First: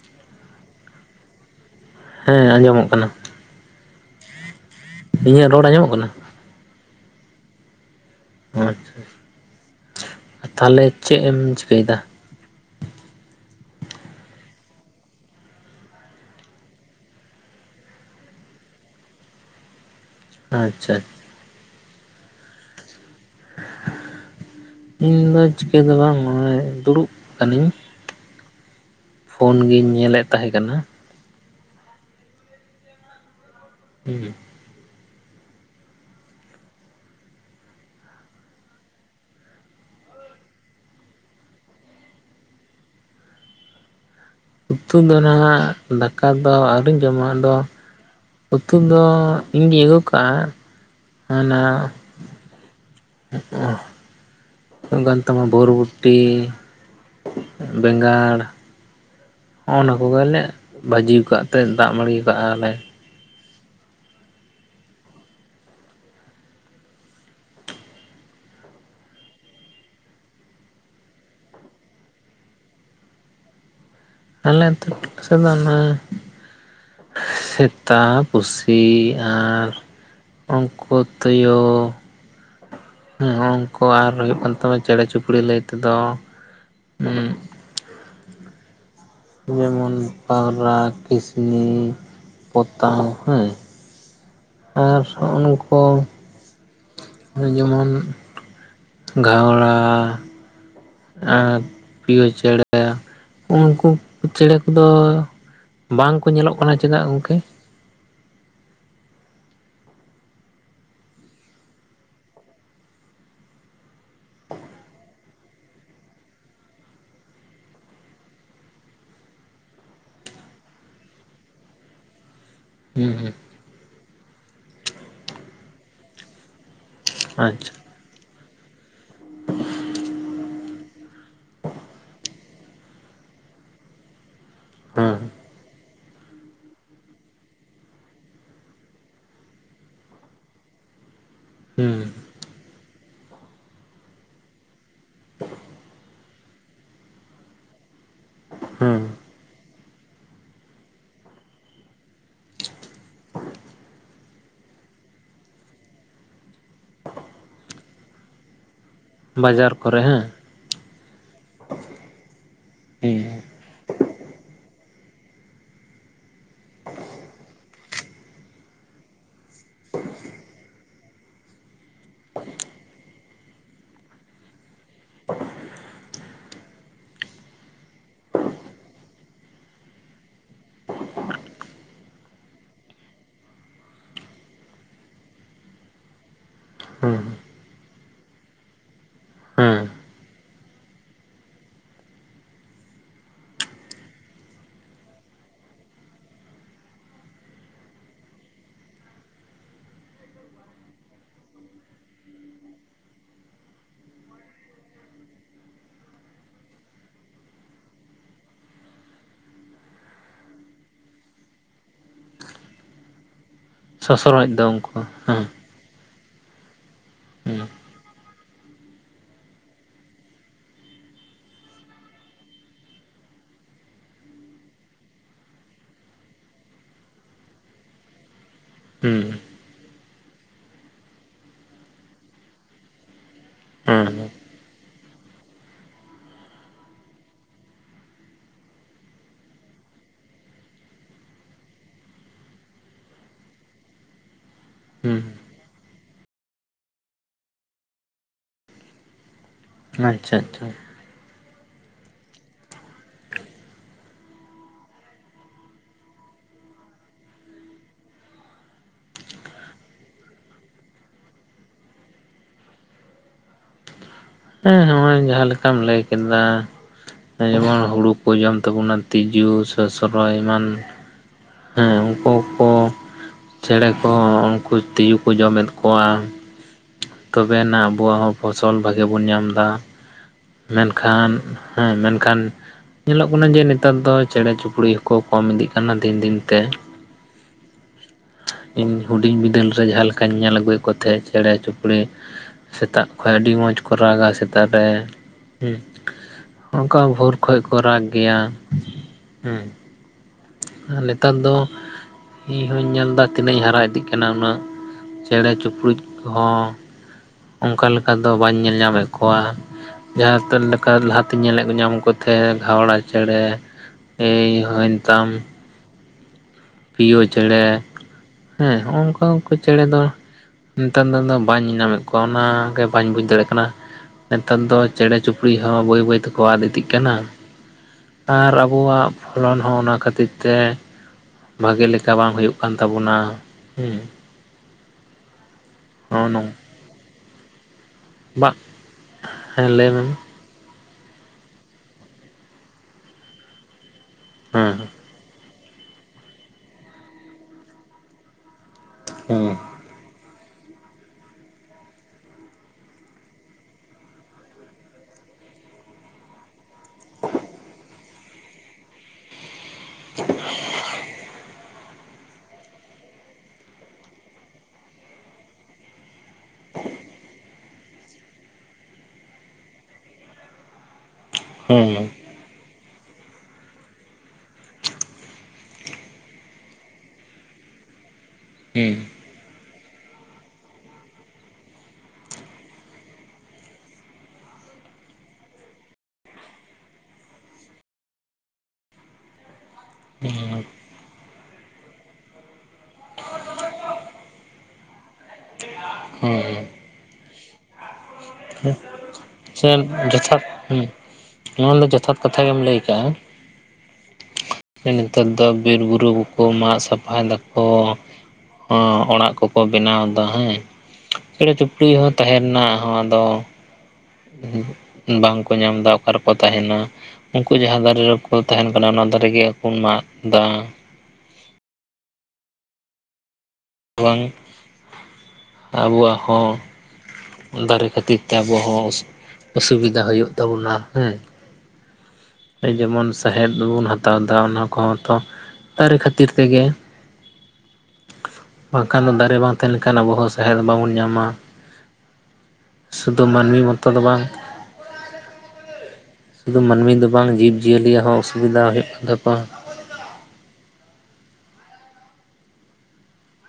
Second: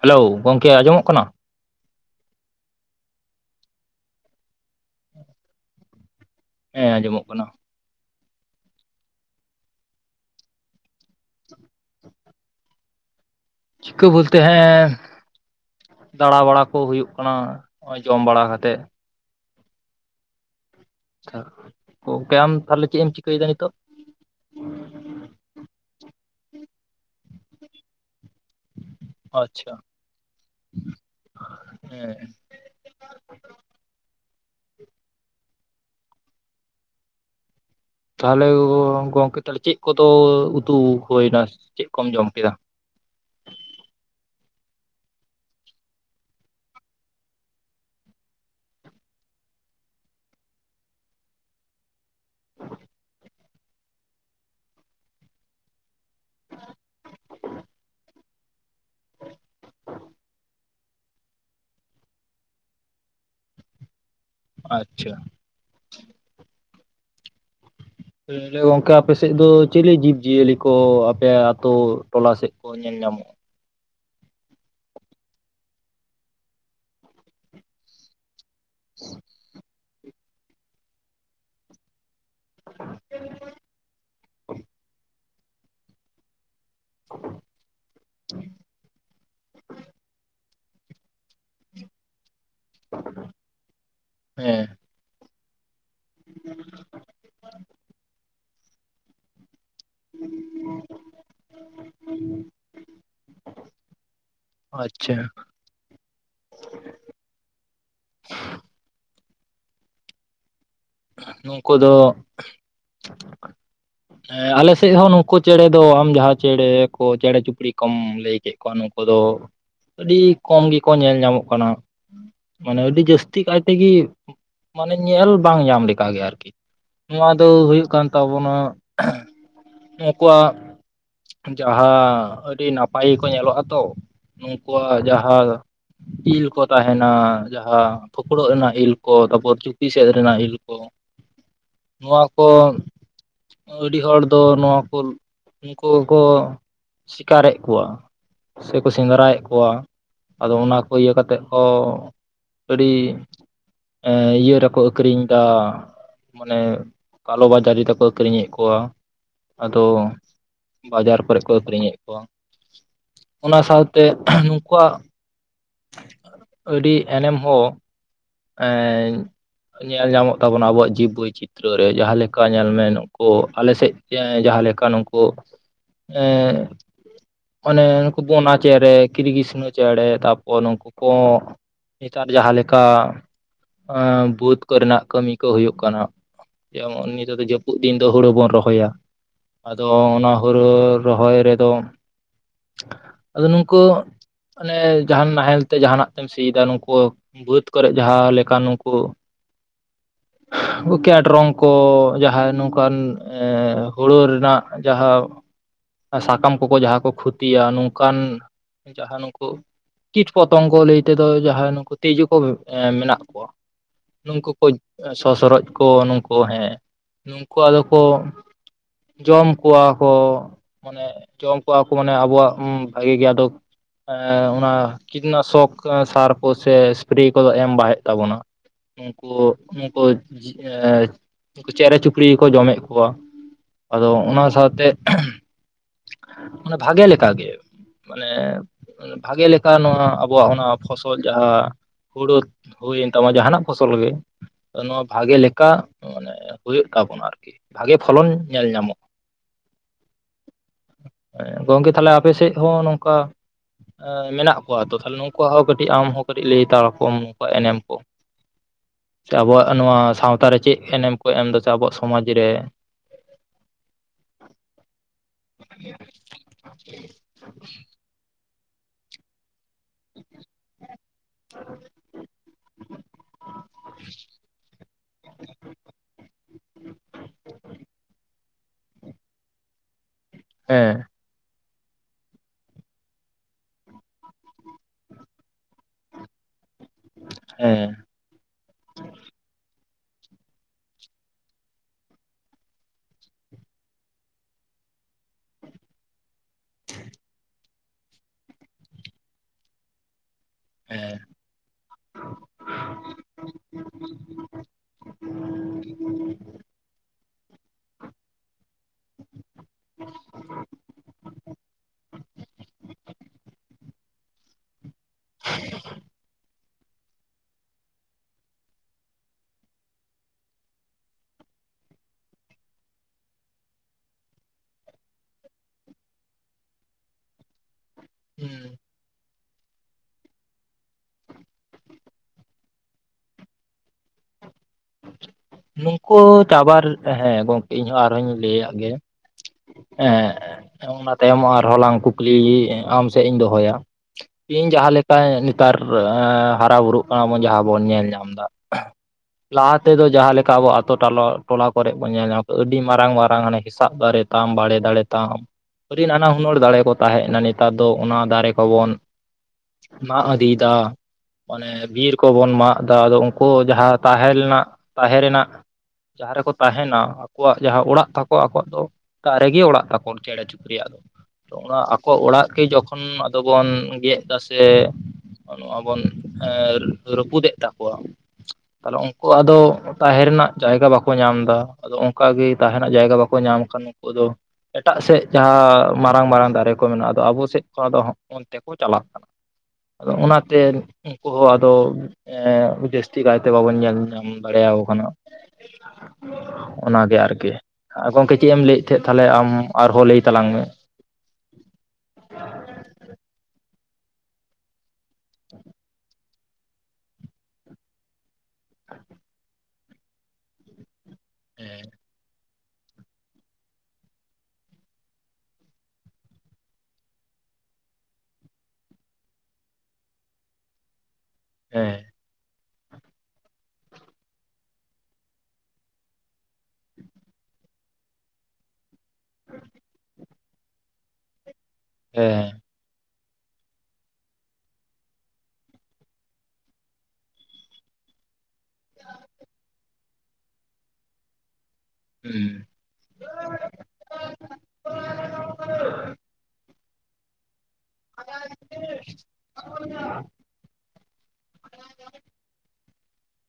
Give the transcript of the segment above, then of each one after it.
Hello ᱜᱚᱝᱠᱮ ᱟᱸᱡᱚᱢᱚᱜ ᱠᱟᱱᱟ? ᱦᱮᱸ ᱟᱸᱡᱚᱢᱚᱜ ᱠᱟᱱᱟ। ᱤᱧᱟᱹᱜ ᱨᱚᱲ ᱟᱸᱡᱚᱢᱚᱜ ᱠᱟᱱᱟ? ᱦᱮᱸ ᱟᱸᱡᱚᱢᱚᱜ ᱠᱟᱱᱟ। ᱟᱪᱪᱷᱟ ᱟᱪᱪᱷᱟ ᱛᱟᱦᱟᱞᱮ ᱪᱮᱫ ᱮᱢ ᱪᱤᱠᱟᱹᱭᱮᱫᱟ? ᱪᱤᱠᱟᱹ ᱵᱚᱞᱛᱮ ᱮᱸᱻ ᱫᱟᱬᱟ ᱵᱟᱲᱟ ᱠᱚ ᱦᱩᱭᱩᱜ ᱠᱟᱱᱟ ᱱᱚᱜ ᱚᱭ ᱡᱚᱢ ᱵᱟᱲᱟ ᱠᱟᱛᱮᱜ᱾ ᱟᱪᱪᱷᱟ᱾ ᱟᱪᱪᱷᱟ ᱜᱚᱝᱠᱮ ᱟᱢ ᱛᱟᱦᱟᱞᱮ ᱪᱮᱫ ᱮᱢ ᱪᱤᱠᱟᱹᱭᱮᱫᱟ ᱱᱤᱛᱚᱜ? ᱤᱧ ᱫᱚ ᱪᱤᱠᱟᱹ ᱫᱚ ᱵᱟᱝ ᱱᱚᱜᱚᱭ ᱫᱩᱲᱩᱵ ᱠᱟᱱᱤᱧ। ᱟᱪᱪᱷᱟ ᱜᱤᱧ ᱧᱮᱞᱮᱫ ᱛᱟᱦᱮᱸ ᱠᱟᱱᱟ ᱦᱮᱸ᱾ [inaudible] ᱛᱟᱦᱟᱞᱮ ᱜᱚᱝᱠᱮ ᱛᱟᱦᱟᱞᱮ ᱪᱮᱫ ᱠᱚᱫᱚ ᱩᱛᱩ ᱦᱩᱭ ᱮᱱᱟ ᱥᱮ ᱪᱮᱫ ᱠᱚᱢ ᱡᱚᱢ ᱠᱮᱫᱟ? ᱩᱛᱩ ᱫᱚ ᱱᱟᱦᱟᱜ ᱫᱟᱠᱟ ᱫᱚ ᱟᱹᱣᱨᱤ ᱡᱚᱢᱟ ᱟᱫᱚ ᱩᱛᱩ ᱫᱚ ᱤᱧᱜᱤᱧ ᱟᱹᱜᱩ ᱠᱟᱜᱼᱟ ᱦᱟᱱᱟ [inaudible] [unintelligible] ᱜᱚᱢᱠᱮ ᱱᱤᱛᱚᱜ ᱢᱟ ᱵᱳᱨᱵᱚᱴᱤ, ᱵᱮᱸᱜᱟᱲ᱾ ᱦᱚᱸᱜ ᱚᱱᱟ ᱠᱚᱜᱮᱞᱮ ᱵᱷᱟᱹᱡᱤ ᱟᱠᱟᱜ ᱛᱮ ᱫᱟᱜ ᱢᱟᱲᱤ ᱟᱠᱟᱜᱼᱟ ᱞᱮ᱾ ᱟᱪᱪᱷᱟ᱾ ᱛᱟᱦᱚᱞᱮ ᱜᱚᱝᱠᱮ ᱟᱯᱮ ᱥᱮᱫ ᱫᱚ ᱪᱤᱞᱤ ᱡᱤᱵᱽ ᱡᱤᱭᱟᱹᱞᱤ ᱠᱚ ᱟᱯᱮ ᱟᱹᱛᱩ ᱴᱚᱞᱟ ᱥᱮᱜ ᱠᱚ ᱧᱮᱞ ᱧᱟᱢᱚᱜᱼᱟ᱾ ᱟᱞᱮ ᱟᱹᱛᱩ [unintelligible] ᱫᱚ ᱚᱱᱟ [unintelligible] ᱛᱟ ᱯᱩᱥᱤ ᱟᱨ ᱩᱝᱠᱩ ᱛᱳᱭᱳ [inaudible] ᱦᱩ ᱩᱝᱠᱩ ᱟᱨ ᱦᱩᱭᱩᱜ ᱠᱟᱱ ᱛᱟᱢᱟ ᱪᱮᱬᱮ ᱪᱩᱯᱲᱤ ᱞᱟᱹᱭ ᱛᱮᱫᱚ ᱦᱮᱸ ᱡᱮᱢᱚᱱ ᱯᱟᱣᱨᱟ ᱠᱤᱥ ᱦᱩᱸ ᱯᱚᱛᱟᱢ ᱦᱮᱸ। ᱦᱮᱸ ᱟᱨ ᱦᱚᱦᱚ ᱱᱩᱠᱩ [inaudible] ᱡᱮᱢᱚᱱ ᱜᱷᱟᱣᱲᱟ ᱟᱨ ᱯᱤᱭᱳ ᱪᱮᱬᱮ ᱦᱩᱱᱠᱩ ᱪᱮᱬᱮ ᱠᱚᱫᱚ ᱟᱪᱪᱷᱟ ᱵᱟᱝ ᱠᱚ ᱧᱮᱞᱚᱜ ᱠᱟᱱᱟ ᱪᱮᱫᱟᱜ ᱜᱚᱝᱠᱮ? ᱱᱩᱠᱩ ᱫᱚ ᱦᱮᱸ ᱟᱞᱮ ᱥᱮᱫ ᱦᱚᱸ ᱱᱩᱠᱩ ᱪᱮᱬᱮ ᱫᱚ ᱟᱢ ᱡᱟᱦᱟᱸ ᱪᱮᱬᱮ ᱠᱚ ᱪᱮᱬᱮ ᱪᱩᱯᱲᱤ ᱠᱚᱢ ᱞᱟᱹᱭ ᱠᱮᱜ ᱠᱚ ᱱᱩᱠᱩ ᱫᱚ ᱟᱹᱰᱤ ᱠᱚᱢ ᱜᱮᱠᱚ ᱧᱮᱞ ᱧᱟᱢᱚᱜ ᱠᱟᱱᱟ᱾ ᱢᱟᱱᱮ ᱟᱹᱰᱤ ᱦᱩᱸ ᱦᱩᱸ ᱡᱟᱹᱥᱛᱤ ᱠᱟᱭ ᱛᱮᱜᱮ ᱢᱟᱱᱮ ᱧᱮᱞ ᱵᱟᱝ ᱧᱟᱢ ᱞᱮᱠᱟ ᱜᱮ ᱟᱨᱠᱤ᱾ ᱱᱚᱣᱟ ᱫᱚ ᱟᱪᱪᱷᱟ ᱦᱩᱭᱩᱜ ᱠᱟᱱ ᱛᱟᱵᱚᱱᱟ ᱱᱩᱠᱩᱣᱟᱜ ᱡᱟᱦᱟᱸ ᱟᱹᱰᱤ ᱱᱟᱯ ᱵᱷᱟᱜᱤ ᱠᱚ ᱧᱮᱞᱚᱜᱼᱟ ᱛᱚ ᱱᱩᱠᱩᱣᱟᱜ ᱦᱮᱸ ᱡᱟᱦᱟᱸ ᱤᱞ ᱠᱚ ᱛᱟᱦᱮᱸᱱᱟ ᱡᱟᱦᱟᱸ ᱯᱷᱟᱠᱲᱟᱹᱜ ᱨᱮᱱᱟᱜ ᱤᱞ ᱠᱚ ᱛᱟᱯᱚᱨ ᱪᱩᱯᱤ ᱥᱮᱫ ᱨᱮᱱᱟᱜ ᱤᱞ ᱠᱚ ᱦᱩᱸ ᱱᱚᱣᱟ ᱠᱚ ᱟᱹᱰᱤ ᱦᱚᱲ ᱫᱚ ᱱᱚᱣᱟ ᱠᱚ ᱩᱱᱠᱩ ᱜᱮᱠᱚ ᱥᱤᱠᱟᱨᱮᱜ ᱠᱚᱣᱟ᱾ ᱥᱮᱠᱚ ᱦᱩᱸ ᱥᱮᱸᱫᱽᱨᱟᱭᱮᱜ ᱠᱚᱣᱟ᱾ ᱟᱫᱚ ᱚᱱᱟ ᱠᱚ ᱤᱭᱟᱹ ᱠᱟᱛᱮᱫ ᱠᱚ ᱟᱹᱰᱤ ᱮᱸ ᱤᱭᱟᱹ ᱨᱮᱠᱚ ᱟᱹᱠᱷᱨᱤᱧ ᱫᱟ ᱢᱟᱱᱮ ᱠᱟᱞᱳ ᱵᱟᱡᱟᱨᱤ ᱛᱮᱠᱚ ᱟᱹᱠᱷᱨᱤᱧᱮᱜ ᱠᱚᱣᱟ᱾ ᱵᱟᱡᱟᱨ ᱟᱫᱚ ᱠᱚᱨᱮ ᱦᱮᱸ ᱵᱟᱡᱟᱨ ᱠᱚᱨᱮᱜ ᱠᱚ ᱟᱹᱠᱷᱨᱤᱧᱮᱜ ᱠᱚᱣᱟ᱾ ᱦᱮᱸ ᱚᱱᱟ ᱥᱟᱶ ᱛᱮ ᱱᱩᱠᱩᱣᱟᱜ ᱟᱹᱰᱤ ᱮᱱᱮᱢ ᱦᱚᱸ ᱮᱸᱻ ᱧᱮᱞ ᱧᱟᱢᱚᱜ ᱛᱟᱵᱚᱱᱟ ᱟᱵᱚᱣᱟᱜ ᱡᱤᱵᱽ ᱵᱟᱹᱭᱪᱤᱛ ᱪᱤᱛᱨᱚ ᱨᱮ ᱡᱟᱦᱟᱸ ᱞᱮᱠᱟ ᱧᱮᱞ ᱢᱮ ᱱᱩᱠᱩ ᱟᱞᱮ ᱥᱮᱫ ᱡᱟᱦᱟᱸ ᱞᱮᱠᱟ ᱱᱩᱠᱩ ᱮᱸᱻ ᱢᱟᱱᱮ ᱱᱩᱠᱩ ᱵᱚᱱᱟ ᱪᱮᱬᱮ ᱠᱤᱨᱤ ᱠᱤᱥᱱᱚ ᱪᱮᱬᱮ ᱛᱟᱨᱯᱚᱨ ᱱᱩᱠᱩ ᱠᱚᱸᱜ ᱱᱮᱛᱟᱨ ᱡᱟᱦᱟᱸ ᱞᱮᱠᱟ ᱮᱸ ᱵᱟᱹᱫ ᱠᱚᱨᱮ ᱱᱟᱜ ᱠᱟᱹᱢᱤ ᱠᱚ ᱦᱩᱭᱩᱜ ᱠᱟᱱᱟ ᱡᱮᱢᱚᱱ ᱦᱮᱸ ᱱᱤᱛᱚᱜ ᱫᱚ ᱡᱟᱹᱯᱩᱫ ᱫᱤᱱ ᱫᱚ ᱦᱩᱲᱩ ᱵᱚᱱ ᱨᱚᱦᱚᱭᱟ ᱟᱫᱚ ᱦᱮᱸ ᱚᱱᱟ ᱦᱳᱲᱳ ᱨᱚᱦᱚᱭ ᱨᱮᱫᱚ ᱟᱫᱚ ᱱᱩᱝᱠᱩ ᱚᱱᱮ ᱡᱟᱦᱟᱱ ᱱᱟᱦᱮᱞ ᱛᱮ ᱡᱟᱦᱟᱸᱱᱟᱜ ᱛᱮᱢ ᱥᱤᱭᱮᱫᱟ ᱱᱩᱠᱩ ᱵᱟᱹᱫᱽ ᱠᱚᱨᱮ ᱡᱟᱦᱟᱸ ᱞᱮᱠᱟ ᱱᱩᱠᱩ ᱠᱮᱸᱰᱨᱚᱝ ᱠᱚ ᱡᱟᱦᱟᱸᱭ ᱱᱚᱝᱠᱟᱱ ᱮᱸ ᱦᱳᱲᱳ ᱨᱮᱱᱟᱜ ᱡᱟᱦᱟᱸ ᱥᱟᱠᱟᱢ ᱠᱚᱠᱚ ᱡᱟᱦᱟᱸ ᱠᱚ ᱠᱷᱚᱛᱤᱭᱟ ᱱᱚᱝᱠᱟᱱ ᱡᱟᱦᱟᱸ ᱱᱩᱠᱩ ᱠᱤᱴ ᱯᱚᱛᱚᱝᱜᱚ ᱠᱚ ᱞᱟᱹᱭ ᱛᱮᱫᱚ ᱡᱟᱦᱟᱸ ᱱᱩᱠᱩ ᱛᱤᱡᱩ ᱠᱚ ᱢᱮᱱᱟᱜ ᱠᱚᱣᱟ ᱥᱚᱥᱨᱚᱡ ᱱᱩᱝᱠᱩ ᱫᱚ ᱠᱚ ᱩᱱᱠᱩ ᱦᱮᱸ ᱥᱚᱥᱚᱨᱚᱡ ᱠᱚᱻ ᱱᱩᱠᱩ ᱦᱮᱸᱻ, ᱱᱩᱠᱩ ᱦᱮᱸ ᱟᱫᱚ ᱠᱚᱻ ᱡᱚᱢ ᱠᱚᱣᱟ ᱠᱚᱻ ᱢᱟᱱᱮᱻ ᱡᱚᱢ ᱠᱚᱣᱟ ᱠᱚ ᱢᱟᱱᱮ ᱟᱵᱚᱣᱟᱜ ᱩᱸ ᱵᱷᱟᱜᱤ ᱜᱮ ᱟᱫᱚ ᱮᱸᱟᱸᱻ ᱚᱱᱟᱻ ᱠᱤᱴᱱᱟᱥᱚᱠ ᱥᱟᱨ ᱠᱚ ᱥᱮ ᱥᱯᱨᱮ ᱠᱚᱫᱚ ᱮᱢ ᱵᱟᱝ ᱦᱩᱭᱩᱜ ᱛᱟᱵᱚᱱᱟ ᱦᱮᱸ ᱩᱱᱠᱩ ᱩᱱᱠᱩ ᱠᱚ ᱪᱮᱬᱮ - ᱪᱩᱯᱲᱤ ᱠᱚ ᱡᱚᱢᱮᱜ ᱠᱚᱣᱟ ᱟᱫᱚᱻ ᱦᱮᱸ ᱚᱱᱟ ᱥᱟᱶᱛᱮ, ᱵᱷᱟᱜᱮ ᱞᱮᱠᱟ ᱜᱮ ᱢᱟᱱᱮ ᱵᱷᱟᱜᱮ ᱞᱮᱠᱟ ᱱᱚᱜᱚ ᱱᱚᱣᱟ ᱟᱵᱚᱣᱟᱜ ᱯᱷᱚᱥᱚᱞ ᱡᱟᱦᱟ ᱦᱳᱲᱳ ᱦᱩᱭᱮᱱ ᱛᱟᱢᱟ ᱡᱟᱦᱟᱱᱟᱜ ᱯᱷᱚᱥᱚᱞ ᱜᱮ, ᱱᱚᱣᱟ ᱦᱩᱸ ᱵᱷᱟᱜᱮ ᱞᱮᱠᱟᱻᱜ ᱮᱻ ᱦᱩᱭᱩᱜ ᱛᱟᱵᱚᱱᱟ ᱟᱨᱠᱤ ᱵᱷᱟᱜᱮ ᱯᱷᱚᱞᱚᱱ ᱧᱮᱞ ᱧᱟᱢᱚᱜᱼᱟ ᱟᱪᱪᱷᱟ ᱻ ᱟᱪᱪᱷᱟ ᱜᱚᱝᱠᱮ ᱛᱟᱦᱚᱞᱮ ᱟᱯᱮ ᱥᱮᱫ ᱦᱚᱸ ᱱᱚᱝᱠᱟ ᱮᱸ ᱢᱮᱱᱟᱜ ᱠᱚᱣᱟ ᱛᱚ ᱛᱟᱦᱞᱮ ᱱᱩᱝᱠᱩᱣᱟᱜ ᱦᱚᱸ ᱠᱟᱹᱴᱤᱡ ᱟᱢ ᱦᱚᱸ ᱠᱟᱹᱴᱤᱡ ᱞᱟᱹᱭ ᱛᱟᱠᱚᱢ ᱱᱩᱝᱠᱩᱣᱟᱜ ᱮᱱᱮᱢ ᱠᱚ ᱥᱮ ᱟᱵᱚᱣᱟᱜ ᱱᱚᱣᱟᱻ ᱥᱟᱶᱛᱟᱨᱮ ᱪᱮᱫ ᱮᱱᱮᱢ ᱠᱚ ᱮᱢ ᱮᱫᱟ ᱥᱮ ᱟᱵᱚᱣᱟᱜ ᱥᱚᱢᱟᱡᱽ ᱨᱮ ᱦᱩᱸ ᱱᱚᱜᱚᱭ ᱡᱟᱦᱟᱸ ᱞᱮᱠᱟᱢ ᱞᱟᱹᱭ ᱠᱮᱫᱟ ᱮᱸ ᱡᱮᱢᱚᱱ ᱦᱩᱲᱩ ᱠᱚ ᱡᱚᱢ ᱛᱟᱵᱩᱱᱟ ᱛᱸᱤᱡᱩᱻ ᱥ-ᱥᱚᱨᱚᱡ ᱮᱢᱟᱱᱻ ᱦᱮᱸ ᱩᱱᱠᱩ ᱠᱚ ᱪᱮᱬᱮ ᱠᱚᱦᱚᱸ ᱩᱱᱠᱩ ᱛᱤᱡᱩ ᱠᱚ ᱡᱚᱢᱮᱫ ᱠᱚᱣᱟ ᱛᱚᱵᱮᱭᱱᱟ ᱟᱵᱚᱣᱟᱜ ᱦᱚᱸ ᱯᱷᱚᱥᱚᱞ ᱵᱷᱟᱜᱮ ᱵᱚ ᱧᱟᱢ ᱮᱫᱟ ᱦᱮᱸ ᱢᱮᱱᱠᱷᱟᱱᱻ ᱦᱮᱸ ᱢᱮᱱᱠᱷᱟᱱ ᱧᱮᱞᱚᱜ ᱠᱟᱱᱟ ᱡᱮ ᱱᱮᱛᱟᱨ ᱫᱚᱻ ᱪᱮᱬᱮ ᱪᱩᱯᱲᱤᱜ ᱦᱚᱸᱠᱚ ᱠᱚᱢ ᱤᱫᱤᱜ ᱠᱟᱱᱟ ᱫᱤᱱ - ᱫᱤᱱ ᱛᱮ ᱦᱮᱸ ᱤᱧ ᱦᱩᱰᱤᱧ ᱵᱤᱫᱟᱹᱞ ᱨᱮ ᱡᱟᱦᱟᱸ ᱞᱮᱠᱟᱧ ᱧᱮᱞ ᱟᱹᱜᱩᱭᱮᱜ ᱠᱚ ᱛᱟᱷᱮᱡ ᱪᱮᱬᱮ ᱪᱩᱯᱲᱤ ᱥᱮᱛᱟᱜ ᱠᱷᱚᱭ ᱟᱹᱰᱤ ᱢᱚᱸᱡᱽ ᱠᱚ ᱨᱟᱜᱟ ᱥᱮᱛᱟᱜ ᱨᱮᱻ ᱦᱩᱸ ᱚᱱᱠᱟ ᱵᱷᱳᱨ ᱠᱷᱚᱭᱜ ᱠᱚ ᱨᱟᱜ ᱜᱮᱭᱟᱻ ᱦᱩᱸ ᱟᱨ ᱦᱮᱸ ᱱᱮᱛᱟᱨ ᱫᱚ ᱤᱧ ᱦᱚᱸᱧ ᱧᱮᱞ ᱮᱫᱟ ᱛᱤᱱᱟᱹᱜ ᱤᱧ ᱦᱟᱨᱟᱜ ᱤᱫᱤᱜ ᱠᱟᱱᱟ ᱩᱱᱟᱹᱜ, ᱪᱮᱬᱮ ᱪᱩᱯᱲᱩᱡ ᱠᱚᱦᱚᱸ ᱚᱱᱠᱟ ᱞᱮᱠᱟ ᱫᱚ ᱵᱟᱹᱧ ᱧᱮᱞ ᱧᱟᱢᱮᱜ ᱠᱚᱣᱟ ᱡᱟᱦᱟᱸ ᱛᱮᱫ ᱞᱮᱠᱟ ᱞᱟᱦᱟᱛᱮᱧ ᱧᱮᱞᱮᱜ ᱧᱟᱢ ᱠᱚ ᱛᱟᱦᱮ ᱜᱷᱟᱣᱨᱟ ᱪᱮᱬᱮᱻ ᱮᱭ ᱦᱩᱣᱮᱱ ᱛᱟᱢ ᱯᱤᱭᱳ ᱪᱮᱬᱮᱻ ᱦᱮᱸ, ᱱᱚᱜᱚ ᱱᱚᱝᱠᱟᱱ ᱠᱚ ᱪᱮᱬᱮ ᱫᱚᱻ ᱱᱮᱛᱟᱨ ᱫᱚ ᱟᱫᱚ ᱵᱟᱧ ᱧᱮᱞᱧᱢᱮᱫ ᱠᱚᱣᱟ ᱚᱱᱟᱻᱜᱮ ᱵᱟᱹᱧ ᱵᱩᱡᱽ ᱫᱟᱲᱮᱭᱟᱜ ᱠᱟᱱᱟ ᱱᱮᱛᱟᱨ ᱫᱚ ᱪᱮᱬᱮ ᱪᱩᱯᱲᱤᱡ ᱦᱚᱸ ᱵᱟᱹᱭ - ᱵᱟᱹᱭ ᱛᱮᱠᱚ ᱟᱫ ᱤᱫᱤᱜ ᱠᱟᱱᱟ ᱟᱨ ᱟᱵᱚᱣᱟᱜ ᱯᱷᱚᱞᱚᱱ ᱦᱚᱸ ᱚᱱᱟ ᱠᱷᱟᱹᱛᱤᱨ ᱛᱮ ᱵᱷᱟᱜᱤ ᱞᱮᱠᱟ ᱵᱟᱝ ᱦᱩᱭᱩᱜ ᱠᱟᱱ ᱛᱟᱵᱚᱱᱟᱻ ᱦᱩᱸ ᱱᱩᱝᱠᱩ ᱱᱚᱜᱼᱚ ᱱᱚᱝ ᱪᱟᱵᱟ ᱞᱮᱠᱟ ᱻ ᱦᱮᱸ ᱜᱚᱝᱠᱮ ᱤᱧᱦᱚᱸ ᱟᱨ ᱱᱚᱜᱚᱭ ᱤᱧ ᱵᱟᱝ ᱞᱟᱹᱭᱟᱜ ᱜᱮ ᱦᱮᱸ ᱞᱟᱹᱭ ᱢᱮ ᱮᱸᱻᱮᱸ ᱚᱱᱟ ᱛᱟᱭᱚᱢ ᱟᱨᱦᱚᱸᱞᱟᱝ ᱠᱩᱠᱞᱤᱻ ᱟᱢ ᱥᱮᱜ ᱤᱧ ᱫᱚᱦᱚᱭᱟ ᱤᱧ ᱦᱮᱸ ᱡᱟᱦᱟᱸ ᱞᱮᱠᱟ ᱟᱭ ᱱᱮᱛᱟᱨ ᱦᱟᱨᱟ ᱵᱩᱨᱩᱜ ᱠᱟᱱᱟ ᱵᱚᱱ ᱡᱟᱦᱟᱸ ᱵᱚᱱ ᱧᱮᱞ ᱧᱟᱢ ᱫᱟ ᱦᱩᱸ ᱟᱨ ᱛᱮ ᱫᱚ ᱡᱟᱦᱟ ᱞᱮᱠᱟ ᱟᱵᱚ ᱴᱟᱞᱚ - ᱴᱚᱞᱟ ᱠᱚᱨᱮᱜ ᱧᱮ ᱧᱟᱢ ᱟᱹᱰᱤ ᱢᱟᱨᱟᱝ - ᱢᱟᱨᱟᱝ ᱦᱟᱱᱮ ᱦᱤᱥᱟᱜ ᱫᱟᱨᱮ ᱛᱟᱢ ᱵᱟᱲᱮ ᱫᱟᱲᱮ ᱛᱟᱢ ᱟᱹᱰᱤ ᱱᱟᱱᱟ ᱦᱩᱱᱟᱹᱨ ᱫᱟᱨᱮ ᱠᱚ ᱛᱟᱦᱮᱸᱜ ᱱᱟ ᱱᱮᱛᱟᱨ ᱫᱚ ᱚᱱᱟ ᱫᱟᱨᱮ ᱠᱚᱵᱚᱱ᱾ ᱢᱟᱜ ᱟᱫᱤᱭᱮᱫᱟ ᱚᱱᱮ ᱵᱤᱨ ᱠᱚᱵᱚᱱ ᱢᱟᱜ ᱫᱟ ᱟᱫᱚ ᱩᱱᱠᱩ ᱡᱟᱦᱟᱛ᱾ ᱛᱟᱦᱮᱞᱱᱟᱜ ᱛᱟᱦᱮᱸ ᱨᱮᱱᱟᱜ ᱡᱟᱦᱟᱸ ᱨᱮᱠᱚ ᱛᱟᱦᱮᱱᱟ ᱟᱠᱚᱣᱟᱜ ᱡᱟᱦᱟᱸ ᱚᱲᱟᱜ ᱛᱟᱠᱚ ᱟᱠᱚᱣᱟᱜ ᱫᱚ ᱫᱟᱨᱮ ᱜᱮ ᱚᱲᱟᱜ ᱛᱟᱠᱚ ᱪᱮᱬᱮ ᱪᱩᱯᱨᱤᱭᱟᱜ ᱫᱚ ᱛᱚ ᱚᱱᱟ ᱦᱮᱸ ᱟᱠᱚᱣᱟᱜ ᱚᱲᱟᱜ ᱜᱮ ᱡᱚᱠᱷᱚ ᱩᱱ ᱟᱫᱚ ᱵᱚᱱᱻ ᱤᱡᱮ ᱛᱟᱥᱮᱻᱜ ᱱᱚᱣᱟ ᱵᱚᱱ ᱮᱸ ᱨᱟᱹᱯᱩᱫ ᱮᱜ ᱛᱟᱠᱚᱣᱟ ᱛᱟᱦᱚᱞᱮ ᱦᱮᱸ ᱟᱫᱚ ᱩᱝᱠᱩ ᱟᱫᱚ ᱛᱟᱦᱮᱸ ᱨᱮᱱᱟᱜ ᱡᱟᱭᱜᱟ ᱵᱟᱠᱚ ᱧᱟᱢ ᱫᱟ ᱟᱫᱚ ᱚᱱᱠᱟᱜᱮ ᱛᱟᱦᱮᱸᱱᱟᱜ ᱡᱟᱭᱜᱟ ᱵᱟᱠᱚ ᱧᱟᱢ ᱠᱷᱟᱱ ᱩᱱᱠᱩ ᱫᱚ᱾ ᱮᱴᱟᱜ ᱥᱮᱜ ᱡᱟᱦᱟᱸ ᱢᱟᱨᱟᱝᱼᱢᱟᱨᱟᱝ ᱫᱟᱨᱮ ᱠᱚ ᱢᱮᱱᱟᱜᱼᱟ ᱟᱫᱚ ᱟᱵᱚ ᱥᱮᱜ ᱫᱚ ᱦᱚᱸᱠ ᱛᱮᱠᱚ ᱪᱟᱞᱟᱜ ᱠᱟᱱᱟ ᱟᱫᱚ ᱚᱱᱟᱛᱮ ᱦᱮᱸ ᱩᱱᱠᱩ ᱦᱚᱸ ᱟᱫᱚ ᱮᱸᱡᱟᱥᱛᱤ ᱠᱟᱭᱛᱮ ᱛᱮ ᱵᱟᱵᱚᱱ ᱧᱮᱞ ᱧᱟᱢ ᱫᱟᱲᱮᱣᱟᱠᱚ ᱠᱟᱱᱟ ᱦᱮᱸ ᱚᱱᱟᱜᱮ ᱟᱨᱠᱤ ᱜᱚᱝᱠᱮ ᱪᱮᱫ ᱮᱢ ᱞᱟᱹᱭᱮᱫ ᱛᱷᱮᱜ ᱛᱟᱦᱚᱞᱮ ᱟᱢ ᱥᱮ ᱟᱨᱦᱚᱸ ᱞᱟᱹᱭ ᱡᱚᱛᱷᱟᱛ ᱛᱟᱞᱟᱝ ᱢᱮ? ᱦᱮᱸ ᱱᱚᱣᱟ ᱫᱚ ᱡᱚᱛᱷᱟᱛ ᱠᱟᱛᱷᱟ ᱜᱮᱢ ᱞᱟᱹᱭ ᱠᱟᱜᱼᱟ ᱱᱮᱛᱟᱨ ᱫᱚ ᱵᱤᱨᱼᱵᱩᱨᱩ ᱠᱚᱠᱚ ᱢᱟᱜ ᱥᱟᱯᱷᱟᱭ ᱫᱟᱛᱚ᱾ ᱦᱚᱸ ᱚᱲᱟᱜ ᱠᱚᱠᱚ ᱵᱮᱱᱟᱣ ᱮᱫᱟ ᱦᱮᱸ ᱪᱮᱬᱮ ᱪᱩᱯᱲᱤ ᱦᱚᱸ ᱛᱟᱦᱮᱸᱱᱟ ᱦᱚᱸ ᱟᱫᱚ᱾ ᱦᱩᱸ ᱦᱩᱸᱵᱟᱝᱠᱚ ᱧᱟᱢ ᱫᱟ ᱚᱠᱟ ᱨᱮᱠᱚ ᱛᱟᱦᱮᱱᱟ᱾ ᱩᱱᱠᱩ ᱡᱟᱦᱟᱸ ᱫᱟᱨᱮ ᱨᱮᱠᱚ ᱛᱟᱦᱮᱱ ᱠᱟᱱᱟ ᱚᱱᱟ ᱫᱟᱨᱮᱜ ᱜᱮ ᱵᱚᱱ ᱟᱠᱩ ᱢᱟᱜ ᱫᱟ ᱦᱮᱸ ᱵᱟᱝ ᱟᱵᱚᱣᱟᱜ ᱦᱚᱸ ᱫᱟᱨᱮ ᱠᱷᱟᱹᱛᱤᱨ ᱛᱮ ᱟᱵᱚ ᱦᱚᱸ ᱩᱥ ᱚᱥᱩᱵᱤᱫᱟ ᱦᱩᱭᱩᱜ ᱛᱟᱵᱚᱱᱟ ᱦᱮᱸ ᱦᱮᱸ ᱡᱮᱢᱚᱱ ᱥᱟᱦᱮᱸᱫ ᱵᱚᱱ ᱦᱟᱛᱟᱣ ᱫᱟ ᱚᱱᱟ ᱠᱚᱦᱚᱸ ᱛᱚ ᱫᱟᱨᱮ ᱠᱷᱟᱹᱛᱤᱨ ᱛᱮᱜᱮ ᱵᱟᱝᱠᱷᱟᱱ ᱫᱚ ᱫᱟᱨᱮ ᱵᱟᱝ ᱛᱟᱦᱮᱸ ᱞᱮᱱᱠᱷᱟᱱ ᱟᱵᱚ ᱦᱚᱸ ᱥᱟᱦᱮᱫ ᱵᱟᱵᱚᱱ ᱧᱟᱢᱟ᱾ ᱦᱩᱸ ᱥᱩᱫᱩ ᱢᱟᱹᱱᱢᱤ ᱢᱚᱛᱚ ᱫᱚ ᱵᱟᱝ ᱥᱩᱫᱷᱩ ᱢᱟᱹᱱᱢᱤ ᱫᱚ ᱵᱟᱝ ᱡᱤᱵᱽᱡᱤᱭᱟᱹᱞᱤᱭᱟᱜ ᱦᱚᱸ ᱚᱥᱩᱵᱤᱫᱷᱟ ᱦᱩᱭᱩᱜ ᱠᱟᱱ ᱛᱟᱠᱚᱣᱟ ᱩᱠᱩᱨᱣᱟ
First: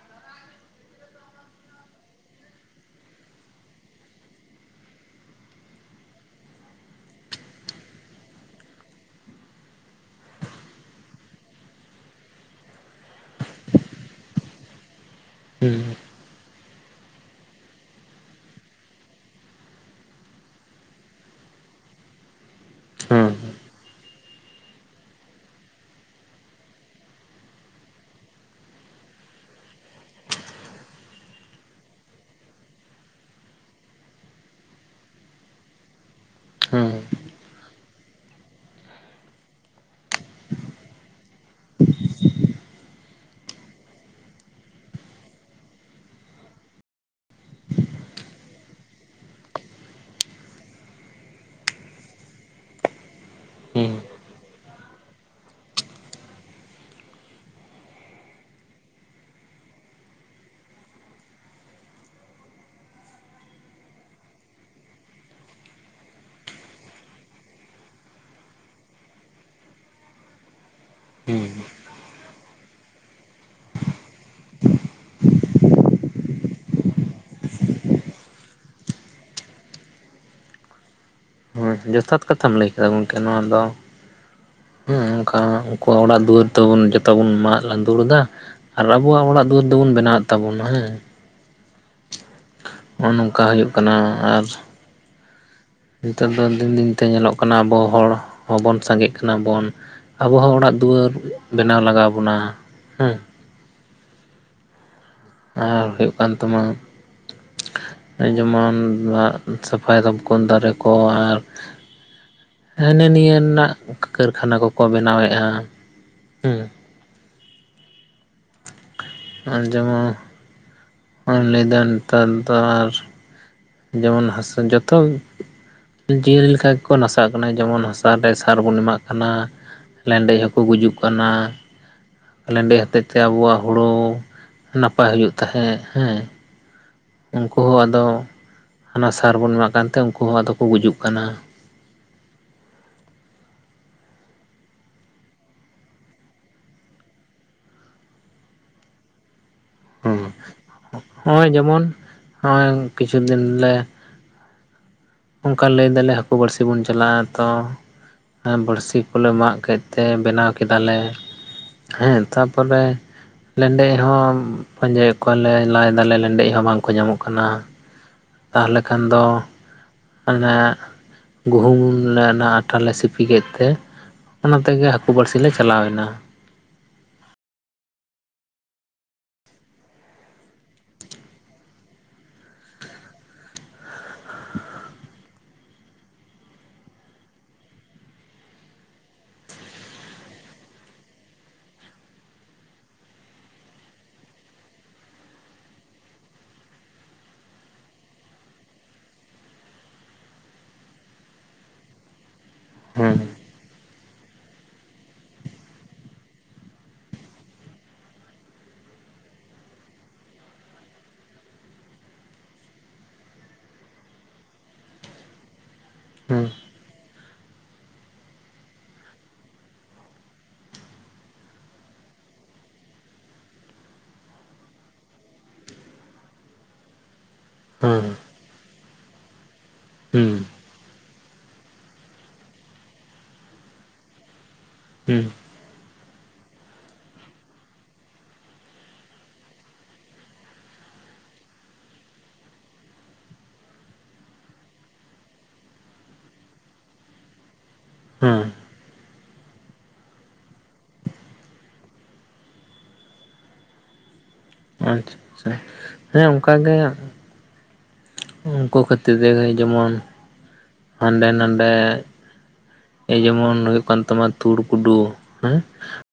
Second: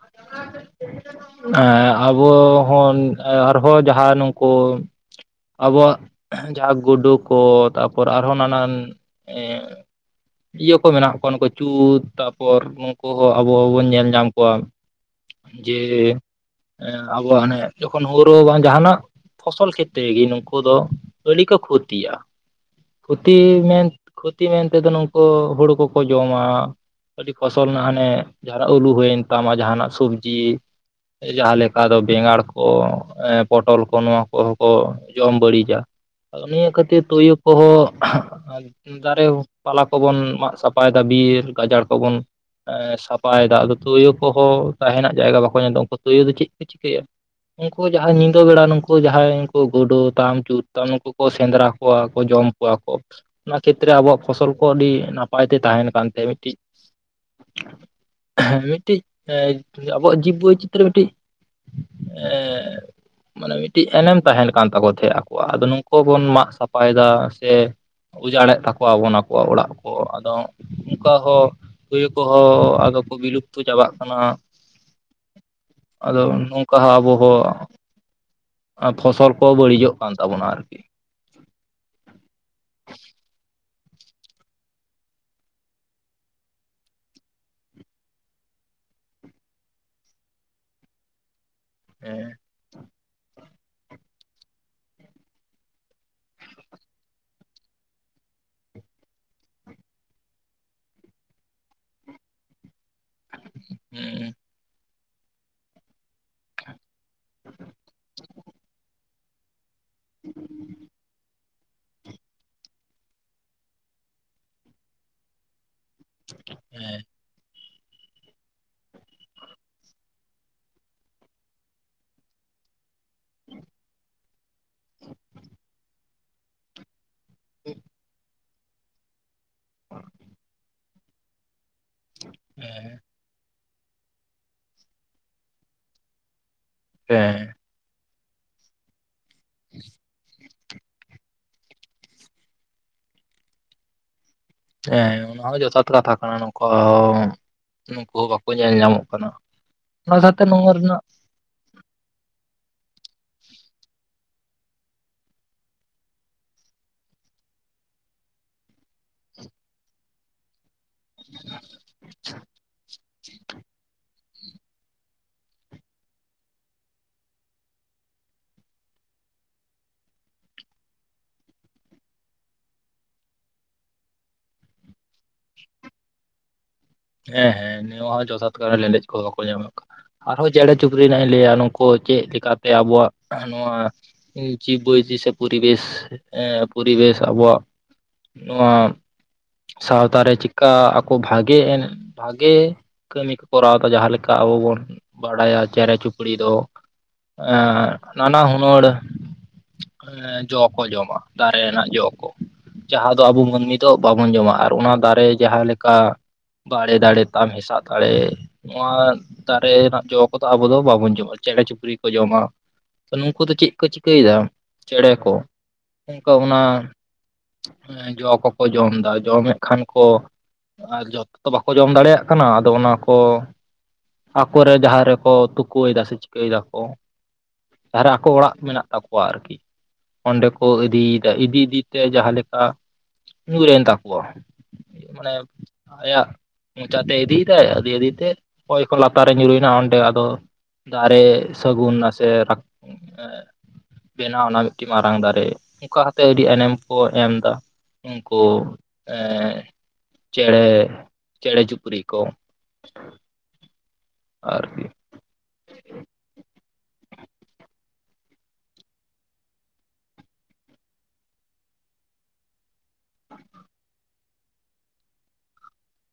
ᱚᱠᱟ ᱥᱮᱫ ᱛᱮ ᱪᱮᱫ ᱪᱚᱝ ᱮᱸ ᱟᱵᱚ ᱦᱚᱸ ᱟᱨᱦᱚᱸ ᱡᱟᱦᱟᱸ ᱱᱩᱝᱠᱩ᱾ ᱟᱵᱚᱣᱟᱜ ᱦᱮᱸᱡᱟᱦᱟᱸ ᱜᱩᱰᱩ ᱠᱚ ᱛᱟᱯᱚᱨ ᱟᱨᱦᱚᱸ ᱱᱟᱱᱟᱱ ᱮᱸ ᱤᱭᱟᱹ ᱠᱚ ᱢᱮᱱᱟᱜ ᱠᱚᱣᱟ ᱱᱩᱠᱩ ᱪᱩᱛ ᱛᱟᱯᱚᱨ ᱱᱩᱝᱠᱩ ᱦᱚᱸ ᱟᱵᱚ ᱵᱚᱱ ᱧᱮᱞ ᱧᱟᱢ ᱠᱚᱣᱟ᱾ ᱦᱩᱸ ᱡᱮ ᱮᱸ ᱟᱵᱚᱣᱟᱜ ᱚᱱᱮ ᱡᱚᱠᱷᱚᱱ ᱦᱩᱲᱳ ᱵᱟᱝ ᱡᱟᱦᱟᱱᱟᱜ ᱯᱷᱚᱥᱚᱞ ᱠᱷᱮᱛ ᱛᱮᱜᱮ ᱱᱩᱝᱠᱩ ᱫᱚ ᱟᱹᱰᱤ ᱠᱚ ᱠᱷᱚᱛᱤᱣᱟ ᱦᱩᱸ ᱠᱷᱚᱛᱤ ᱢᱮᱱ ᱠᱷᱚ ᱠᱷᱚᱛᱤ ᱢᱮᱱ ᱛᱮᱫᱚ ᱱᱩᱝᱠᱩ ᱦᱩᱲᱩ ᱠᱚᱠᱚ ᱡᱚᱢᱟ ᱟᱹᱰᱤ ᱯᱷᱚᱥᱚᱞ ᱨᱮᱱᱟᱜ ᱦᱟᱱᱮ ᱡᱟᱦᱟᱱᱟᱜ ᱟᱹᱞᱩ ᱦᱩᱭᱮᱱ ᱛᱟᱢᱟ ᱡᱟᱦᱟᱱᱟᱜ ᱥᱚᱵᱡᱤ᱾ ᱡᱟᱦᱟ ᱞᱮᱠᱟ ᱫᱚ ᱵᱮᱸᱜᱟᱲ ᱠᱚ ᱯᱚᱴᱚᱞ ᱠᱚ ᱱᱚᱣᱟ ᱠᱚᱦᱚᱸ ᱠᱚ ᱡᱚᱢ ᱵᱟᱹᱲᱤᱡ ᱡᱟ ᱱᱤᱭᱟᱹ ᱦᱩᱸ ᱠᱷᱟᱹᱛᱤᱨ ᱛᱚᱣᱚ ᱠᱚᱦᱚᱸ ᱦᱟᱸᱜ ᱫᱟᱨᱮ ᱯᱟᱞᱟ᱾ ᱠᱚᱵᱚᱱ ᱢᱟᱜ ᱥᱟᱯᱷᱟᱭᱮᱫᱟ ᱵᱤᱨ ᱜᱟᱡᱟᱲ ᱠᱚᱵᱚᱱ᱾ ᱮᱸ ᱥᱟᱯᱷᱟᱭᱮᱫᱟ ᱟᱫᱚ ᱛᱚᱭᱳ ᱠᱚᱦᱚᱸ ᱛᱟᱦᱮᱱᱟᱜ ᱡᱟᱭᱜᱟ ᱵᱟᱠᱚ ᱧᱟᱢᱫᱟ ᱩᱱᱠᱩ ᱛᱚᱣᱚᱫᱚ ᱪᱮᱫ ᱠᱚ ᱪᱤᱠᱟᱹᱭᱟ ᱩᱱᱠᱩ ᱡᱟᱦᱟᱸᱭ ᱧᱤᱫᱟᱹ ᱵᱮᱲᱟ ᱱᱩᱝᱠᱩ ᱡᱟᱦᱟᱸᱭ ᱩᱱᱠᱩ ᱜᱩᱰᱩ ᱛᱟᱢ ᱪᱩᱛ ᱛᱟᱢ ᱱᱩᱠᱩ ᱠᱚ ᱥᱮᱸᱫᱽᱨᱟ ᱠᱚᱣᱟ ᱠᱚ ᱡᱚᱢ ᱾ ᱡᱚᱢ ᱠᱚᱣᱟ ᱠᱚ ᱚᱱᱟ ᱠᱷᱮᱛᱨᱮ ᱦᱩᱸ ᱟᱵᱚᱣᱟᱜ ᱯᱷᱚᱥᱚᱞ ᱠᱚ ᱟᱹᱰᱤ ᱱᱟᱯᱟᱭ ᱛᱮ ᱛᱟᱦᱮᱱ ᱠᱟᱱ ᱛᱮ ᱢᱤᱫᱴᱤᱡ ᱦᱮᱸ ᱢᱤᱫᱴᱤᱡ ᱦᱮᱸ ᱟᱵᱚᱣᱟᱜ ᱡᱤᱵᱽ ᱵᱳᱭᱪᱤᱛᱨᱚ ᱢᱤᱫᱴᱤᱡ ᱦᱮᱸ ᱢᱟᱱᱮ ᱢᱤᱫᱴᱤᱡ ᱮᱱᱮᱢ ᱛᱟᱦᱮᱱ ᱠᱟᱱ ᱛᱟᱠᱚ ᱛᱟᱦᱮᱸ ᱟᱠᱚ ᱟᱜ ᱟᱫᱚ ᱱᱚᱝᱠᱚ ᱵᱚᱱ ᱢᱟᱜ ᱥᱟᱯᱷᱟᱭ ᱫᱟ ᱥᱮ ᱩᱡᱟᱲ ᱮᱫ ᱛᱟᱠᱚᱣᱟᱵᱚᱱ ᱟᱠᱚ ᱚᱲᱟᱜ ᱠᱚ ᱟᱫᱚ ᱚᱱᱠᱟ ᱦᱚᱸ ᱦᱩᱸ ᱛᱩᱭᱩ ᱠᱚᱦᱚᱸ ᱟᱫᱚ ᱠᱚ ᱵᱤᱞᱩᱯᱛᱚ ᱪᱟᱵᱟᱜ ᱠᱟᱱᱟ ᱟᱫᱚ ᱱᱚᱝᱠᱟ ᱦᱚ ᱟᱵᱚ ᱦᱚᱸ ᱯᱷᱚᱥᱚᱞ ᱠᱚ ᱵᱟᱹᱲᱤᱡᱚᱜ ᱠᱟᱱ ᱛᱟᱵᱚᱱᱟ ᱟᱨᱠᱤ ᱡᱚᱛᱷᱟᱛ ᱠᱟᱛᱷᱟᱢ ᱞᱟᱹᱭ ᱠᱮᱫᱟ ᱜᱚᱢᱠᱮ ᱱᱚᱣᱟ ᱫᱚ ᱦᱮᱸ ᱚᱱᱠᱟ ᱩᱱᱠᱩᱣᱟᱜ ᱚᱲᱟᱜ ᱫᱩᱣᱟᱹᱨ ᱛᱮᱵᱚᱱ ᱡᱚᱛᱚ ᱵᱚᱱ ᱢᱟᱜ ᱞᱟᱹᱫᱩᱲ ᱮᱫᱟ ᱟᱨ ᱟᱵᱚᱣᱟᱜ ᱚᱲᱟᱜ ᱫᱩᱣᱟᱹᱨ ᱫᱚᱵᱚᱱ ᱵᱮᱱᱟᱣᱮᱫ ᱛᱟᱵᱚᱱᱟ ᱦᱮᱸ ᱦᱮᱸ ᱱᱚᱜᱼᱚ ᱱᱚᱝᱠᱟ ᱦᱩᱭᱩᱜ ᱠᱟᱱᱟ ᱟᱨ ᱱᱮᱛᱚᱝ ᱫᱚ ᱫᱤᱱ ᱫᱤᱱᱛᱮ ᱧᱮᱞᱚᱜ ᱠᱟᱱᱟ ᱟᱵᱚ ᱦᱚᱲ ᱦᱚᱸᱵᱚᱱ ᱥᱟᱸᱜᱮᱜ ᱠᱟᱱᱟ ᱵᱚᱱ ᱟᱵᱚ ᱦᱚᱸ ᱚᱲᱟᱜ ᱫᱩᱣᱟᱹᱨ ᱵᱮᱱᱟᱣ ᱞᱟᱜᱟᱣ ᱵᱚᱱᱟ ᱦᱩᱸ ᱦᱩᱸ ᱟᱨ ᱦᱩᱭᱩᱜ ᱠᱟᱱ ᱛᱟᱢᱟ ᱡᱮᱢᱚᱱ ᱥᱟᱯᱷᱟᱭ ᱛᱟᱵ ᱚ ᱫᱟᱨᱮ ᱠᱚ ᱟᱨ ᱦᱮᱱᱮ ᱱᱤᱭᱟᱹ ᱨᱮᱱᱟᱜ ᱠᱟᱹᱨᱠᱷᱟᱱᱟ ᱠᱚᱠᱚ ᱵᱮᱱᱟᱣᱮᱫᱼᱟ ᱦᱮᱸ [unintelligible] ᱟᱨ ᱡᱮᱢᱚᱱ ᱵᱚᱱ ᱞᱟᱹᱫᱟ ᱱᱮᱛᱟᱨ ᱫᱚ ᱟᱨ ᱡᱮᱢᱚᱱ ᱦᱟᱥᱟ ᱡᱚᱛᱚ ᱡᱤᱭᱟᱹᱞᱤ ᱞᱮᱠᱟ ᱜᱮᱠᱚ ᱱᱟᱥᱟᱜ ᱠᱟᱱᱟ ᱡᱮᱢᱚᱱ ᱦᱟᱥᱟ ᱥᱟᱨ ᱵᱚᱱ ᱮᱢᱟᱜ ᱠᱟᱱᱟ ᱞᱮᱸᱰᱮᱡ ᱦᱚᱸᱠᱚ ᱜᱩᱡᱩᱜ ᱠᱟᱱᱟ ᱞᱮᱸᱰᱮᱡ ᱦᱚᱛᱮᱫ ᱛᱮ ᱟᱵᱚᱣᱟᱜ ᱦᱳᱲᱳ ᱱᱟᱯᱟᱭ ᱦᱩᱭᱩᱜ ᱛᱟᱦᱮᱸᱜ ᱦᱮᱸ [unintelligible] ᱩᱱᱠᱩ ᱦᱚᱸ ᱟᱫᱚ ᱦᱟᱱᱟ ᱥᱟᱨ ᱵᱚᱱ ᱮᱢᱟᱜ ᱠᱟᱱ ᱛᱮ ᱩᱱᱠᱩ ᱦᱚᱸ ᱟᱫᱚ ᱠᱚ ᱜᱩᱡᱩᱜ ᱠᱟᱱᱟ ᱦᱮᱸ ᱚᱱᱟ ᱦᱚᱸ ᱡᱚᱛᱷᱟᱛ ᱠᱟᱛᱷᱟ ᱠᱟᱱᱟ ᱱᱚᱝᱠᱟ ᱱᱩᱠᱩ ᱦᱚᱸ ᱵᱟᱠᱚ ᱧᱮᱞ ᱧᱟᱢᱚᱜ ᱠᱟᱱᱟ ᱚᱱᱟ ᱥᱟᱶᱛᱮ ᱱᱚᱣᱟ ᱨᱮᱱᱟᱜ ᱦᱚᱜ-ᱚᱭ ᱡᱮᱢᱚᱱ ᱦᱚᱜ-ᱚᱭ ᱠᱤᱪᱷᱩ ᱫᱤᱱ ᱞᱮ ᱚᱱᱠᱟ ᱞᱟᱹᱭ ᱫᱟᱞᱮ ᱦᱟᱹᱠᱩ ᱵᱟᱹᱲᱥᱤ ᱵᱚᱱ ᱪᱟᱞᱟᱜ-ᱟ ᱛᱚ ᱵᱟᱹᱲᱥᱤ ᱠᱚᱞᱮ ᱢᱟᱜ ᱠᱮᱫ ᱛᱮ ᱵᱮᱱᱟᱣ ᱠᱮᱫᱟ ᱞᱮ ᱦᱮᱸ ᱛᱟᱯᱚᱨᱮ ᱞᱮᱸᱰᱮᱡ ᱦᱚᱸ ᱯᱟᱸᱡᱟᱹᱭᱮᱫ ᱠᱚᱣᱟᱞᱮ ᱞᱟᱭᱫᱟᱞᱮ ᱞᱮᱸᱰᱮᱡ ᱦᱚᱸ ᱵᱟᱝᱠᱚ ᱧᱟᱢᱚᱜ ᱠᱟᱱᱟ ᱛᱟᱦᱚᱞᱮ ᱠᱷᱟᱱ ᱫᱚ ᱚᱱᱮ ᱜᱩᱦᱩᱢ ᱞᱮ ᱚᱱᱟ ᱟᱴᱟ ᱞᱮ ᱥᱤᱯᱤ ᱠᱮᱫ ᱛᱮ ᱚᱱᱟ ᱛᱮᱜᱮ ᱦᱟᱹᱠᱩ ᱵᱟᱹᱲᱥᱤ ᱞᱮ ᱪᱟᱞᱟᱣᱱᱟ ᱦᱮᱸ ᱦᱮᱸ ᱱᱤᱭᱟᱹ ᱦᱚᱸ ᱡᱚᱛᱷᱟᱛ ᱠᱟᱛᱷᱟ ᱞᱮᱸᱰᱮᱡ ᱠᱚ ᱵᱟᱠᱚ ᱧᱟᱢᱚᱜ ᱠᱟᱱᱟ ᱟᱨᱦᱚᱸ ᱪᱮᱬᱮ ᱪᱩᱯᱲᱤ ᱨᱮᱱᱟᱜ ᱤᱧ ᱞᱟᱹᱭᱟ ᱱᱩᱠᱩ ᱪᱮᱫ ᱞᱮᱠᱟᱛᱮ ᱟᱵᱚᱣᱟᱜ ᱱᱚᱣᱟ [unintelligible] ᱯᱚᱨᱤᱵᱮᱥ ᱯᱚᱨᱤᱵᱮᱥ ᱟᱵᱚᱣᱟᱜ ᱱᱚᱣᱟ ᱥᱟᱶᱛᱟᱨᱮ ᱪᱮᱫᱠᱟ ᱟᱠᱚ ᱵᱷᱟᱜᱮ ᱮᱱ ᱵᱷᱟᱜᱮ ᱠᱟᱹᱢᱤ ᱠᱚ ᱠᱚᱨᱟᱣᱫᱟ ᱡᱟᱦᱟᱸ ᱞᱮᱠᱟ ᱟᱵᱚ ᱵᱚᱱ ᱵᱟᱰᱟᱭᱟ ᱪᱮᱬᱮ ᱪᱩᱯᱲᱤ ᱫᱚ ᱮᱜ ᱱᱟᱱᱟ ᱦᱩᱱᱟᱹᱨ ᱡᱚ ᱠᱚ ᱡᱚᱢᱟ ᱫᱟᱨᱮ ᱨᱮᱱᱟᱜ ᱡᱚ ᱠᱚ ᱡᱟᱦᱟᱸ ᱦᱩᱸ ᱫᱚ ᱟᱵᱚ ᱢᱟᱹᱱᱢᱤ ᱫᱚ ᱵᱟᱵᱚᱱ ᱡᱚᱢᱟ ᱟᱨ ᱚᱱᱟ ᱫᱟᱨᱮ ᱡᱟᱦᱟᱸ ᱞᱮᱠᱟ ᱵᱟᱲᱮ ᱫᱟᱲᱮ ᱛᱟᱢ ᱦᱮᱥᱟᱜ ᱫᱟᱲᱮ ᱱᱚᱣᱟ ᱫᱟᱨᱮ ᱨᱮᱱᱟᱜ ᱡᱚ ᱠᱚᱫᱚ ᱟᱵᱚ ᱫᱚ ᱵᱟᱵᱚᱱ ᱡᱚᱢᱟ ᱪᱮᱬᱮ ᱪᱤᱯᱲᱤ ᱠᱚ ᱡᱚᱢᱟ ᱱᱩᱝᱠᱩ ᱫᱚ ᱪᱮᱫ ᱠᱚ ᱪᱤᱠᱟᱹᱭᱮᱫᱟ ᱪᱮᱬᱮ ᱠᱚ ᱚᱱᱠᱟ ᱦᱩᱸ ᱚᱱᱟ ᱮ ᱡᱚ ᱠᱚᱠᱚ ᱡᱚᱢ ᱮᱫᱟ ᱡᱚᱢᱮᱫ ᱠᱷᱟᱱ ᱠᱚ ᱟᱨ ᱡᱚᱛ ᱛᱚ ᱵᱟᱠᱚ ᱡᱚᱢ ᱫᱟᱲᱮᱭᱟᱜ ᱠᱟᱱᱟ ᱟᱫᱚ ᱚᱱᱟ ᱠᱚ ᱟᱠᱚᱨᱮ ᱡᱟᱦᱟᱸ ᱨᱮᱠᱚ ᱛᱩᱠᱩᱭᱮᱫᱟ ᱥᱮ ᱪᱤᱠᱟᱹᱭ ᱫᱟᱠᱚ ᱦᱩᱸ ᱡᱟᱦᱟᱸᱨᱮ ᱟᱠᱚ ᱚᱲᱟᱜ ᱢᱮᱱᱟᱜ ᱛᱟᱠᱚᱣᱟ ᱟᱨᱠᱤ ᱦᱩᱸ ᱚᱸᱰᱮ ᱠᱚ ᱤᱫᱤᱭᱮᱫᱟ ᱤᱫᱤ ᱤᱫᱤᱛᱮ ᱡᱟᱦᱟᱸ ᱞᱮᱠᱟ ᱧᱩᱨᱮᱱ ᱛᱟᱠᱚᱣᱟ ᱦᱩᱸ ᱢᱟᱱᱮ ᱟᱭᱟᱜ ᱢᱚᱪᱟᱛᱮ ᱤᱫᱤᱭᱮᱫᱟᱭ ᱤᱫᱤ ᱤᱫᱤᱭᱛᱮ ᱚᱠᱚᱭ ᱠᱚ ᱞᱟᱛᱟᱨᱮ ᱧᱩᱨᱩᱭᱮᱱᱟ ᱚᱸᱰᱮ ᱟᱫᱚ ᱫᱟᱨᱮ ᱥᱟᱹᱜᱩᱱ ᱱᱟᱥᱮ ᱨᱟ ᱵᱮᱱᱟᱣᱱᱟ ᱢᱤᱫᱴᱤᱡ ᱢᱟᱨᱟᱝ ᱫᱟᱨᱮ ᱚᱱᱠᱟ ᱠᱟᱛᱮ ᱟᱹᱰᱤ ᱮᱱᱮᱢ ᱠᱚ ᱮᱢᱫᱟ ᱩᱱᱠᱩ ᱦᱩᱸ ᱮ ᱪᱮᱬᱮ ᱪᱮᱲᱮ ᱪᱩᱯᱩᱨᱤᱡ ᱠᱚ ᱟᱨᱠᱤ ᱟᱪᱪᱷᱟ ᱟᱪᱷᱟ ᱦᱮᱸ ᱚᱱᱠᱟ ᱜᱮ ᱩᱱᱠᱩ ᱠᱷᱟᱹᱛᱤᱨ ᱛᱮᱜᱮ ᱡᱮᱢᱚᱱ ᱦᱟᱸᱰᱮ ᱱᱟᱰᱮ ᱮᱭ ᱡᱮᱢᱚᱱ ᱦᱩᱭᱩᱜ ᱠᱟᱱ ᱛᱟᱢᱟ ᱛᱩᱲ ᱠᱩᱰᱩ ᱦᱮᱸ